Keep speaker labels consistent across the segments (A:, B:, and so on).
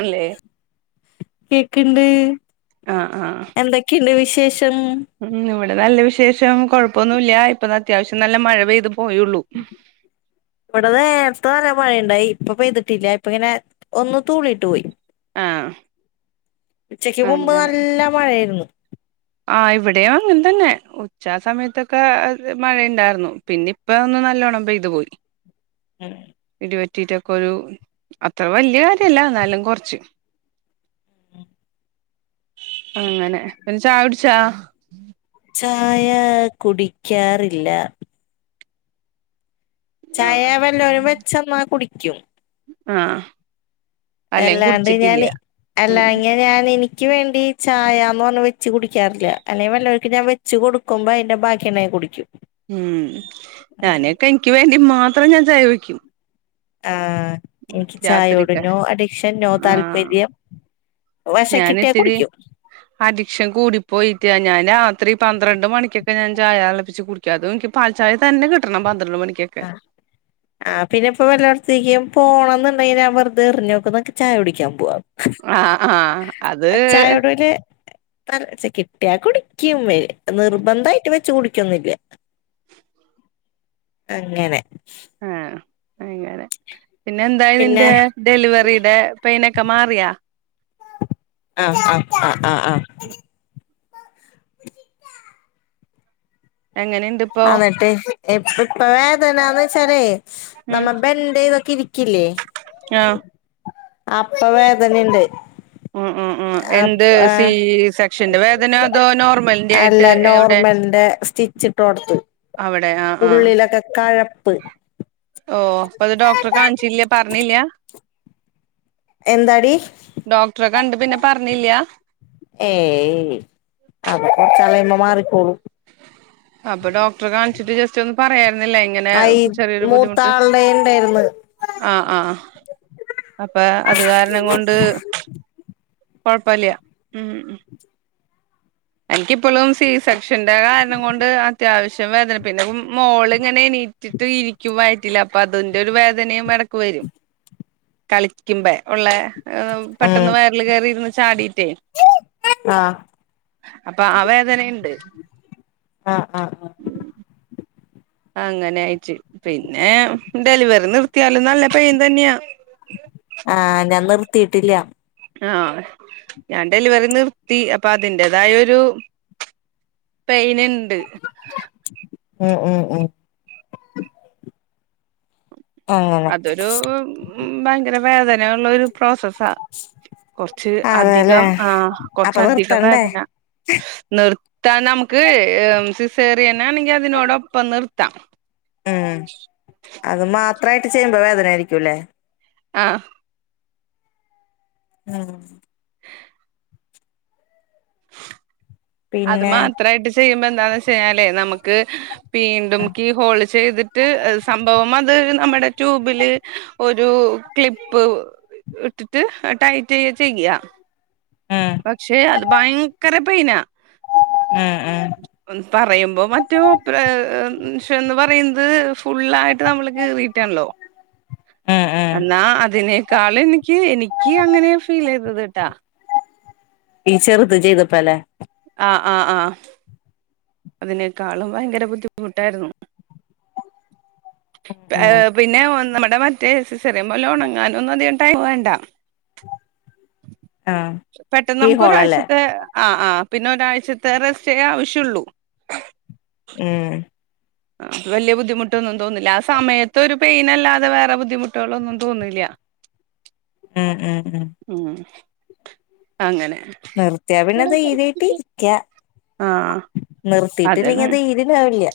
A: അല്ലേ
B: കേക്ക്ണ്ട്
A: ആഹ് ആഹ്
B: എന്തൊക്കെയുണ്ട് വിശേഷം?
A: ഉം ഇവിടെ നല്ല വിശേഷം കൊഴപ്പൊന്നുല്ല ഇപ്പൊ അത്യാവശ്യം നല്ല മഴ പെയ്ത് പോയുള്ളു.
B: ഇവിട നേര്ത്തെ നല്ല മഴയ്ണ്ടായി ഇപ്പൊ പെയ്തിട്ടില്ല ഇപ്പ ഇങ്ങനെ ഒന്ന് തൂളിയിട്ട് പോയി.
A: ആഹ്
B: ഉച്ചക്ക് മുമ്പ്
A: അങ്ങനെ
B: നല്ല മഴയാര്ന്നു.
A: ആഹ് ഇവിടേം അങ്ങൻതന്നേ ഉച്ചാ സമയത്തൊക്കെ മഴയിണ്ടാർന്നു പിന്നി ഇപ്പൊന്നു നല്ലോണം പെയ്തു പോയ്.
B: ഉം.
A: ഇടിവെറ്റീട്ടൊക്കൊരു അത്ര വല്ല്യ കാര്യല്ല എന്നാലും കൊർച്ച്.
B: ഉം.
A: അങ്ങനെ പിന്നെ ചായകുട്ച്ചോ?
B: ചായ കുടിക്കാറില്ല.
A: ആഹ്
B: ചായ വെല്ലോരും വെച്ചന്നാ കുടിക്കും.
A: ആഹ്. അല്ലെ
B: അല്ലാണ്ട്
A: കുടിച്ചിട്ടില്ല
B: ഞാന്
A: ഉം
B: അല്ലാങ്ങനെയാണെനിക്ക് വേണ്ടി. ചായാന്ന് പറഞ്ഞ് വെച്ച് കുടിക്കാറില്ല അല്ലെ വെല്ലവർക്കും ഞാൻ വെച്ച് കൊടുക്കുമ്പോ അയിന്റെ ബാക്കിണ്ടെ കുടിക്കും.
A: ഉം ഞാനക്കെ ൻക്ക് വേണ്ടി മാത്രം ഞാൻ ചായ വേയ്ക്കും.
B: ആഹ് എനിക്ക് ചായ്യോട്
A: രാത്രിക്ക്
B: നോ അഡിക്ഷൻ നോ
A: ആഹ്
B: താൽപര്യം.
A: ഞാനിത്തിരി. അഡീക്ഷൻ കൂടിപ്പോയിറ്റ് ഞാൻ രാത്രി പന്ത്രണ്ട് മണിക്കൊക്കെ ഞാൻ ചായാളപ്പിച്ച് കുടി ക്കതുഎൻക്ക് പൽചായതന്നെ കിട്ടണം പന്ത്രണ്ട് മണിക്ക്.
B: ആ ആഹ് പിന്നെപ്പൊ വല്ലടത്തേക്കും പോണംന്നുണ്ടെങ്കീഞാ വെറുതെ എറ്ഞ്ഞോക്കും നമ്ക്ക് ചായ കുടിക്കാൻ പോം.
A: ആഹ് ആഹ് അത്
B: ചായോടരു. പ്രാര് ചെ കിട്ടിയാക്കുടിക്കും വേ നിർബന്ധായിട്ട് വെച്ച് കുടിക്കൊന്നില്ല്യ. അങ്ങനെ.
A: ഉം അങ്ങനെ പിന്നെ എന്തായി
B: പിന്നെ
A: നിന്റെ. ഡെലിവറീടെ പെയ്നൊക്കെ മാറിയോ?
B: ആഹ് അം ആഹ് ആഹ് ആഹ്.
A: എങ്ങനെ.
B: അന്നിട്ട് ഇപ്പ ഇപ്പ വേദനാന്ന് വച്ചാലേ.
A: ഉം
B: നമ്മ ബെൻ്റൈതൊക്കെ ഇരിക്കില്ലേ.
A: ആഹ്.
B: അപ്പ വേദനയ്ണ്ട്.
A: ഊം ഊം ഊം. എന്ത് സി സെക്ഷന്റെ വേദന അതോ നോർമൽന്റെ ആയിട്ട് എവ്ടെ?
B: ചിട്ടോടത്ത് ഉള്ളിലൊക്കെ കഴപ്പ്.
A: ഓ അപ്പൊ അത് ഡോക്ട്റെ കാൺച്ചില്ല്യാ പർഞ്ഞില്ല.
B: എന്താടി
A: ഡോക്ടറെ കണ്ട് പിന്നെ പർഞില്ല്യാ?
B: ഏയ് അത് കൊർച്ചാള്യ്യുമ്പോ മാറിക്കോളും.
A: അപ്പൊ ഡോക്ട്രെ കാണിച്ചിട്ട് ജസ് റ്റൊന്നു പറയായ്രുന്നില്ലേ ഇങ്ങനെ
B: ആയി
A: ചെറിയൊരു ബുദ്ധിമുട്ട്.
B: മൂത്താളുടെ ഉണ്ടായിരുന്നു
A: ആഹ് ആഹ് അപ്പ അത് കാരണം കൊണ്ട്. കൊഴപ്പല്ല്യാ ഉം ഉം. എൻക്കിപ്പളും സി സെക്ഷന്റെ കാരണം കൊണ്ട് അത്യാവശ്യം വേദന. പിന്നെ മോള് ഇങ്ങനെ എണീറ്റിട്ട് ഇരിക്കും വയറ്റില് അപ്പൊ അതിന്റൊരു വേദനയും എടക്ക് വരും.
B: [inaudible]
A: കളിക്കുമ്പെ ഒള്ളെ
B: ഉം
A: പെട്ടെന്ന് വയർല് കേറിയിരുന്ന് ചാടിട്ടേ.
B: ആഹ്.
A: അപ്പ ആഹ് വേദനഇണ്ട്.
B: ആഹ് ആഹ് ആഹ്
A: അങ്ങനെആയിട്ട് പിന്നെ ഡെലിവറി നിർത്തിയാലും നല്ല പെയിൻ തന്നെയാ
B: ആഹ് ഞാൻ നിർത്തീട്ടില്ലാ
A: ആഹ് ഞാൻ ഡെലിവറി നിർത്തി അപ്പൊ അതിന്റേതായൊരു പെയ്ന്ണ്ട്
B: ഉം ഉം ഉം അങ്ങനെ
A: അതൊരു ഉം ഭയങ്കരവേദനയുള്ളൊരു പ്രോസസ്സാ കൊറ്ച്ച്
B: അതെല്ലേ
A: അധികം ആഹ്
B: അപ്പൊ നിർത്തണ്ടേ
A: കൊറ്ച്ചധികംവേദന നിർത്താനമുക്ക് ഹ് സിസേറിയനെണെങ്കി അതിനോടൊപ്പം നിർത്താം
B: ഉം അത് മാത്രയിട്ട്ചെയ്യ്മ്പോ വേദനായ്രിക്കുംല്ലേ?
A: ആഹ്
B: ഉം
A: അത്
B: പിന്നെ
A: മാത്രായിട്ട്ചെയ്യുമ്പോന്താന്ന് വെച്ച്യ്ഞാലെയ് നമുക്ക്
B: ഉം
A: വീണ്ടുംക്കിഹോള് ചെയ്ത്ട്ട് സംഭവംഅത് നമ്മ്ടെട്യൂബില് ഒരുക്ലിപ്പ് ഇട്ടിട്ട് ടൈറ്റെയ്യ ചെയ്യാ
B: എഹ്
A: പക്ഷെഅത് ഭയങ്കരപെയ്നാ
B: ഉം ഉം
A: പറയുമ്പോ മറ്റോ മൂപ്പര് ഷ്യന്ന് പറയന്ന് ഫുള്ളായിട്ട് മ്മള് കേറീട് റ്റെൺല്ലോ
B: ഉം ഉം
A: എന്നാ അതിനേക്കാള് എനിക്ക് എനിക്ക് അങ്ങനെഫീലെയ്തത്ട്ടാ
B: ഈ ചെറുത് ചെയ്തപ്പലെ
A: ആഹ് ആഹ് ആഹ് അതിനേക്കാളും ഭയങ്കരബുദ്ധിമുട്ടായ്രുന്നു
B: ഉം
A: പിന്നെ ഒന്നമ്മ്ടെ മറ്റേ സിസെറിൻപോലെ ഉണങ്ങാനൊന്നും അധികംടൈംവേണ്ട
B: [inaudible]
A: പെട്ടെന്ന
B: കീ ഹോളല്ലേ
A: മ്മുക്കൊരാഴ്ച്ചത്തെ ആഹ് ആഹ് പിന്നെഒരാഴ്ചത്തെറെസ്റ്റ്ക്കെ ആവ്ശ്യോള്ളൂ
B: ഉംഹ്
A: വെല്ല്യബുദ്ധിമുട്ടൊന്നും തോന്ന്ല്ല ആ സമയത്തൊരുവ പെയിനല്ലാതെ വേറെബുദ്ധിമുട്ടുകളൊന്നും തോന്നൂല്ല്യ
B: ഉം ഉം ഉം
A: ഉം അങ്ങനെ
B: നിർത്തിയാപിന്നെ ദൈരീയ്ട്ട് രിക്ക്യ
A: ആഹ് അതാണ്
B: നിർത്തിട്ടില്ലെങ്കിഅത് ണ്ടവില്ല്യ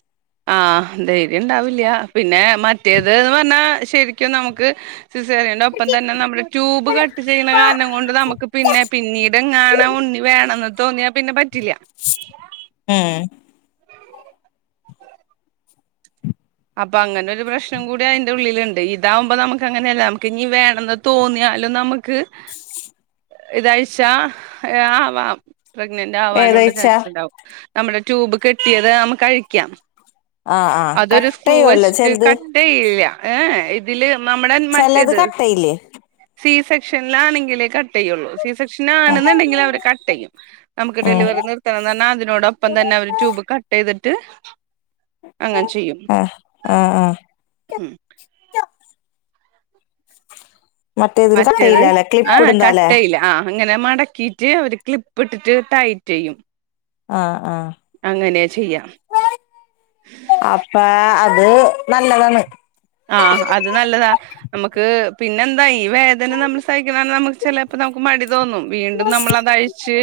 A: ആഹ് ധൈര്യംണ്ടാവില്ല്യ പിന്നെ മറ്റേത് ന്ന്റഞ്ഞാ ശരിക്കുംനമുക്ക് സിസേറിയെന്റൊപ്പംതന്നെ നമ്മ്ടെട്യൂബ്കട്ട് ചെയ്യ്ണ കാരണംകൊണ്ട് നമുക്ക്പിന്നെ പിന്നീ [unintelligible] ഉണ്ണിവേണന്ന് തോന്നിയാപിന്നെ പറ്റില്ല്യ
B: ആഹ്
A: അപ്പൊങ്ങനൊരു പ്രശ്നംകൂടി അയിന്റെഉള്ളില്ണ്ട് ഇ ഇതാവുമ്പോ നമ്മ്ക്ക് അങ്ങനെയല്ല നമ്മ്ക്ക് ഇഞ്ഞി വേണന്ന് തോന്നിയാലും നമ്മ്ക്ക് ഇതഴ്ച ഹ് ആവാം പ്രഗ്ന്ന്റേവാനുള്ള
B: ഏതാഴ്ച്ച
A: ചാൻസ്ണ്ടാവും നമ്മ്ടെ ട്യൂബ് കെട്ടിയത് നമ്മുക്ക്ഴിക്കാം
B: ആഹ് ആഹ് കട്ടയ്യൊലോ ചെൽത്
A: ചെയ്യ്ല ഏഹെ ഇതില്
B: ചെലത്
A: നമ്മ്ടെമറ്റേത്
B: കട്ടയില്ലേ
A: സി സെക്ഷൻലാണെങ്കിലേ കട്ടെയ്യൊള്ളൂ സി സെക്ഷൻ ആണ്ന്ന്ണ്ടെങ്കിലവര് കട്ട്യ്യും
B: ഉം
A: നമ്മ്ക്ക്ഡെലിവറി നിർ [unintelligible] അതിനോടൊപ്പംതന്നെ അവര് ട്യൂബ് കട്ട്യ്തിട്ട് അങ്ങനെചെയ്യും
B: അഹ് ആഹ് ആഹ്
A: ഉം
B: മറ്റേതിൽ
A: മറ്റേത്
B: കട്ടയില്ലാല്ലേ ക്ലിപ്പ്
A: ആഹ്
B: ഇടുന്താല്ലേ
A: കട്ടയ്ല ആഹ് അങ്ങനെ മടക്കിയിട്ട് അവര്ക്ലിപ്പ് ഇട്ടിട്ട് ടൈറ്റ്യ്യും
B: ആഹ് ആഹ്
A: അങ്ങനെചെയ്യ
B: അപ്പാഅത് നല്ലതാണ്
A: ആഹ് അത് നല്ലതാ നമ്മ ക്ക് പിന്നെന്താ ഈവേ അന്നെ നമ്മൾ സഹിക്കണം നമുക്ക് ചിലപ്പോ നമുക്ക് മടി തോന്നും വീണ്ടും നമ്മള് അതഴിച്ച്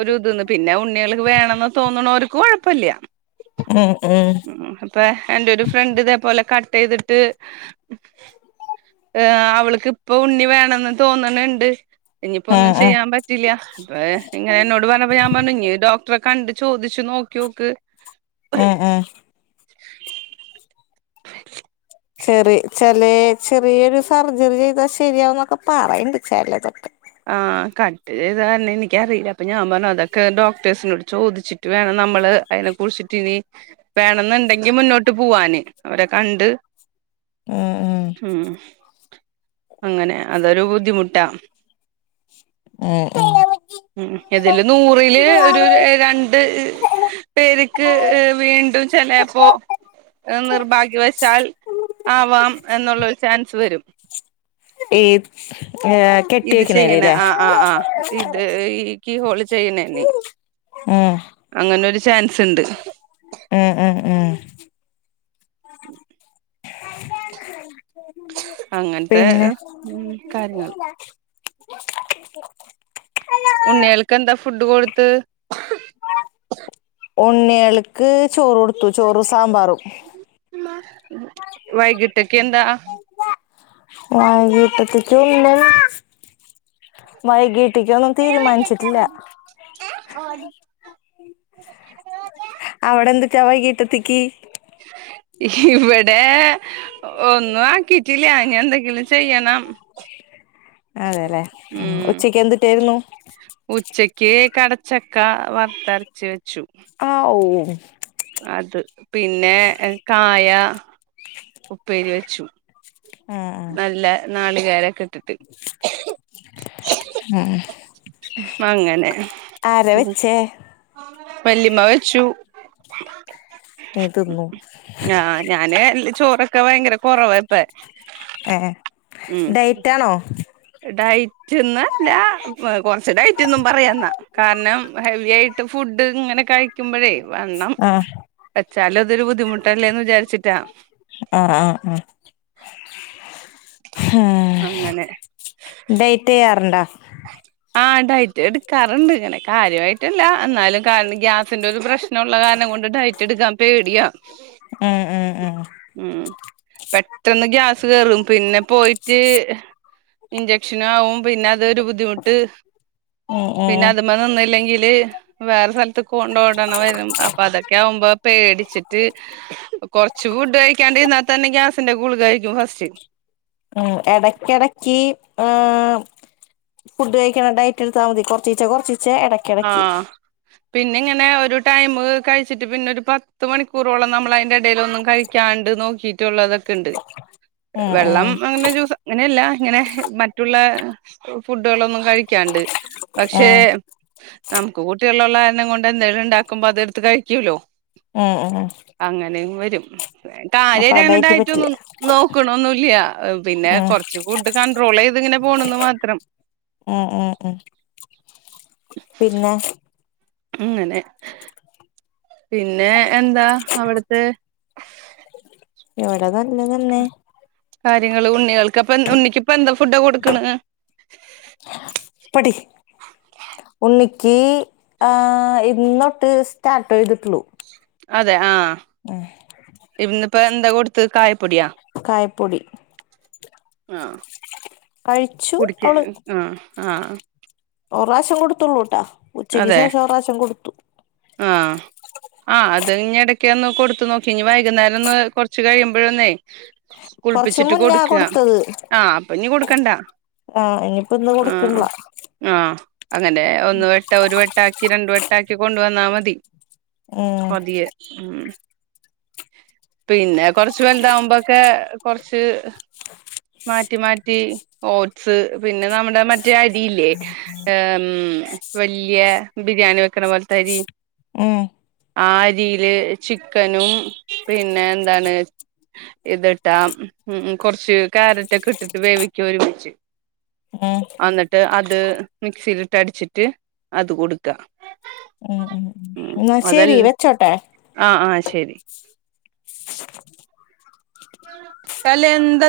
A: ഒരുതന്ന് പിന്നെ ഉണ്ണികൾ വേണന്ന് തോന്നണോ ർക്ക് കുഴപ്പി ല്ല
B: ഉം ഉം
A: പ്പ എന്റെ ഒരു ഫ്രണ്ട് ഇതേപോലെ കട്ട് ചെയ്തിട്ട് അവൾക്ക് ഇപ്പ ഉണ്ണി വേണംന്ന് തോന്നണുണ്ട് ഇനിയിപ്പോ
B: ഉം
A: ഒന്നും
B: ഉം
A: ചെയ്യാൻ പറ്റ പറ്റില്ല അപ്പ ഇങ്ങനെ എന്നോട് പറഞ്ഞപ്പോ ഞാൻ പറഞ്ഞു ഡോക്ടറെ കണ്ട് ചോദിച്ചു നോക്കിയൊ ക്ക്
B: ആഹ് ആഹ് ചെറിയ ചില ചെറിയൊരു സർജറി ചെയ്താൽ ശരിയാവുംന്നൊക്കെ പറയണ്ട് ചിലതൊട്ടെ
A: ആഹ് കട്ട് ചൈതല്ലെ എനിക്കറിയില്ല അപ്പൊ ഞാൻ പറഞ്ഞു അതൊക്കെ ഡോക്ടേഴ്സിനോട് ചോദിച്ചിട്ട് വേണം നമ്മള് അതിനെ കുറിച്ചിട്ട് ഇനി വേണെന്നുണ്ടെങ്കി മുന്നോട്ട് പോവാാന് അവരെ കണ്ട്
B: ഉം ഉം
A: ഉം അങ്ങനെ അതൊരു ബുദ്ധിമുട്ടാ
B: ഏഹ്
A: ഉം ഇതില് നൂറില് ഒരു രണ്ട് പെര് ക്ക്‌ വീണ്ടും ചിലപ്പോ നിർഭാഗ്യവശാൽ ആവാം എന്നുള്ളരു ചാൻസ് വരും
B: ഏത്
A: ഇത് ചെയ്യണ ആഹ് ആഹ് ആഹ് ഇത് ഈ കീ ഹോള് ചെയ്യണേെന്
B: ആഹ്
A: അങ്ങനെൊരു ചാൻസ് ഉണ്ട്
B: ഉം ഉം ഉം
A: അങ്ങനത്തെ
B: പിന്നെ
A: ഉം കാര്യങ്ങൾ ഉണ്ണികൾക്ക്ന്താ ഫുഡ് കൊടുത്ത്
B: ഉണ്ണികൾക്ക് ചോറ് കൊടുത്തു ചോറും സാമ്പാറും
A: വൈകിട്ടക്കെന്താ
B: [unintelligible] വൈകീട്ട് ക്ക് ഒന്നും തീരുമാനിച്ചിട്ടില്ല
A: [inaudible]
B: അവിടെ എന്തക്കാ വൈകീട്ടത്തേക്ക്
A: ഇവിടെ ഒന്നും ആക്കിട്ടില്ല ഇനി എന്തെ ങ്കിലും ചെയ്യണം
B: അതെല്ലേ
A: ഉം
B: ഉച്ചക്ക് എന്തിട്ടായിരുന്നു
A: ഉച്ചക്ക് കടച്ചക്ക വറത്തരച്ച് വെച്ചു
B: ആഹ് ഹൂ
A: അത് പിന്നെ കായ ഉപ്പേരി വെച്ചു
B: ആഹ്
A: നല്ല നാളികേരൊക്കെ ഇട്ടിട്ട്
B: ആഹ്
A: അങ്ങനെ
B: ആരാ വെച്ചേ
A: വല്ലിമ്മ വച്ചു
B: നീ തിന്നു
A: ഞാന് ചോറൊക്കെ ഭയങ്കര കുറവാ ഇപ്പ
B: ഏഹ് ഡയറ്റാണോ
A: ഡയറ്റ് ഒന്നും അല്ല കുറച്ച് ഡയറ്റ് ന്നും പറയാന്നാ കാരണം ഹെവി ഫുഡ് ഇങ്ങനെ കഴിക്കുമ്പോഴേ വണ്ണം
B: ആഹ്
A: വെച്ചാലും അതൊരു ബുദ്ധിമുട്ടല്ലേന്ന് വിചാരിച്ചിട്ടാ.
B: ആഹ് ആഹ് ആഹ്ഹം
A: അങ്ങനെ
B: ഡൈറ്റ് ചെയ്യാറുണ്ടോ?
A: ആ ഡയറ്റ് എടുക്കാറുണ്ട് ഇങ്ങനെ കാര്യമായിട്ടല്ല എന്നാലും കാരണം ഗ്യാസിന്റെ ഒരു പ്രശ്നമുള്ള കാരണം കൊണ്ട് ഡയറ്റ് [unintelligible]
B: ഉം ഉം ഉം
A: ഉം പെട്ടന്ന് ഗ്യാസ് കേറും പിന്നെ പോയിറ്റ് ഇഞ്ചെക്ഷനാകും പിന്നെ അതൊരു ബുദ്ധിമുട്ട്.
B: ഉം
A: പിന്നെ
B: ഉം
A: അത് ഇമ്മന്നൊന്നില്ലെങ്കില്. വേറെ സ്ഥലത്ത് കൊണ്ടോഓടണ് വരും അപ്പൊ അതൊക്കെ ആകുമ്പോ പേടിച്ചിട്ട്. കൊറച്ച് ഫുഡ് കഴിക്കൻഉടകിൽ തന്നെ ഗ്യാസിന്റെ ഗുളിക കഴിക്കും ഫസ്റ്റ്.
B: ഉ ഇടക്കിടക്ക് ഏ ഫുഡ് കഴിക്കണ ഡയറ്റ് എടുത്താൽ മതി. കൊറച്ചീച്ച കൊറച്ചീച്ച ഇടയ്.
A: ആഹ പിന്ന ഇങ്ങനെ ഒരു ടൈം കഴിച്ചിട്ട് പിന്നെ ഒരു പത്ത് മണിക്കൂറോളം നമ്മൾ അതി ട ഒന്നും കഴിക്കാണ്ട് നോക്കിയിട്ടുള്ളതൊക്കെ ഉണ്ട്.
B: ഉം
A: വെള്ളം
B: ഉം
A: അങ്ങനെ അങ്ങനെയല്ല ഇങ്ങനെ മറ്റുള്ള ഫുഡുകളൊന്നും കഴിക്കാണ്ട്. പക്ഷേ നമുക്ക് കൂട്ടികളുള്ള കാരണം കൊണ്ട് എന്തെങ്കിലും ഉ ണ്ടാക്കുമ്പോ അതെടുത്ത് കഴിക്കൂല്ലോ
B: ഉം ഉം
A: അങ്ങനെ വരും
B: അപ്പൊ
A: കാര്യയിട്ടങ്ങനെ
B: അടായിട്ട്
A: ഡയറ്റ്
B: പറ്റില്ല
A: നും നോക്കണൊന്നില്ല പിന്നെ
B: ഉം
A: കുറച്ച് ഫുഡ് കൺണ്ട്രോൾ ചെയ്ത് ഇങ്ങനെ പോണന്ന് മാത്രം.
B: ആ ആ ഉ
A: ഉ
B: പിന്നെ
A: ഇങ്ങനെ പിന്നെ എന്താ അവിടുത്തെ
B: എവിടെ നല്ല തെന്നെ.
A: കാര്യങ്ങളൾ ഉണ്ണികൾക്ക്പ്പ ഉണ്ണിക്കിപ്പ എന്താ ഫുഡ് കൊടുക്കണ്.
B: പടി ഉണ്ണിക്ക് ഇന്നോട്ട്. സ്റ്റാർട്ട് ചെയ്തിട്ടുള്ളൂ.
A: അതെ ആഹ
B: ആ
A: ഇന്ന് ഇപ്പോ എന്താ കൊടുത്ത് കായപ്പൊടിയാ.
B: കായപ്പൊടി
A: ആഹ
B: കഴിച്ചു
A: കുടിക്ക് ആഹ ആഹ
B: ഒരു പ്രാവശ്യം കൊടുത്തുള്ളൂ ട്ടാ ഉച്ചയ്ക്ക്
A: അതെ
B: ശേഷംഒരു പ്രാവശ്യം കൊടുത്തു.
A: ആഹ് ആ് അത് ഇനി ഇടക്കൊന്ന് കൊടുത്തു നോക്കി. ഇനി വൈകുന്നേരം ഒന്ന് കൊറച്ച് കഴിയുമ്പോഴൊന്നേ.
B: കൊറച്ച്
A: കുളിപ്പിച്ചിട്ട്
B: മുന്നാ
A: കൊടുക്കുക
B: കൊടുത്തത്
A: ആഹ അപ്പൊ ഇനി കൊടുക്കണ്ടാ.
B: ആ ഇനിയിപ്പോ ഇന്ന്
A: ആഹ
B: കൊടുക്കണില്ല
A: ആഹ അങ്ങനെ ഒന്ന് വെട്ടാ ഒരു വെട്ടാക്കി രണ്ട് വെട്ടാക്കി കൊണ്ട് വന്നാ മതി.
B: ഉം
A: പതിയെ ഉം പിന്നെ കൊറച്ച് വലുതകുമ്പോഴൊ ക്കെ കുറച്ച്. മാറ്റി മാറ്റി ഓട്സ് പിന്നെ നമ്മുടെ മറ്റേ ല്ലേ വലിയ ബിരിയാണി വെക്കണ പോലത് അരി.
B: ഉം
A: ആരിയില് ചിക്കനും പിന്നെ എന്താണ്. ഇതിട്ടാ ഉ കൊറച്ച് ക്യാരറ്റ് ഒക്കെ ഇട്ടിട്ട് വേവിക്ക ഒരുമിച്ച്.
B: ഉം
A: എന്നിട്ട് അത് മിക്സിയിലിട്ട് അടിച്ചിട്ട് അത് കൊടുക്കാം.
B: ഉം ഉം ഉ എന്നാ ശെരി വെച്ചോട്ടെ?
A: ആ ആഹ ശരി അലെന്ത [unintelligible]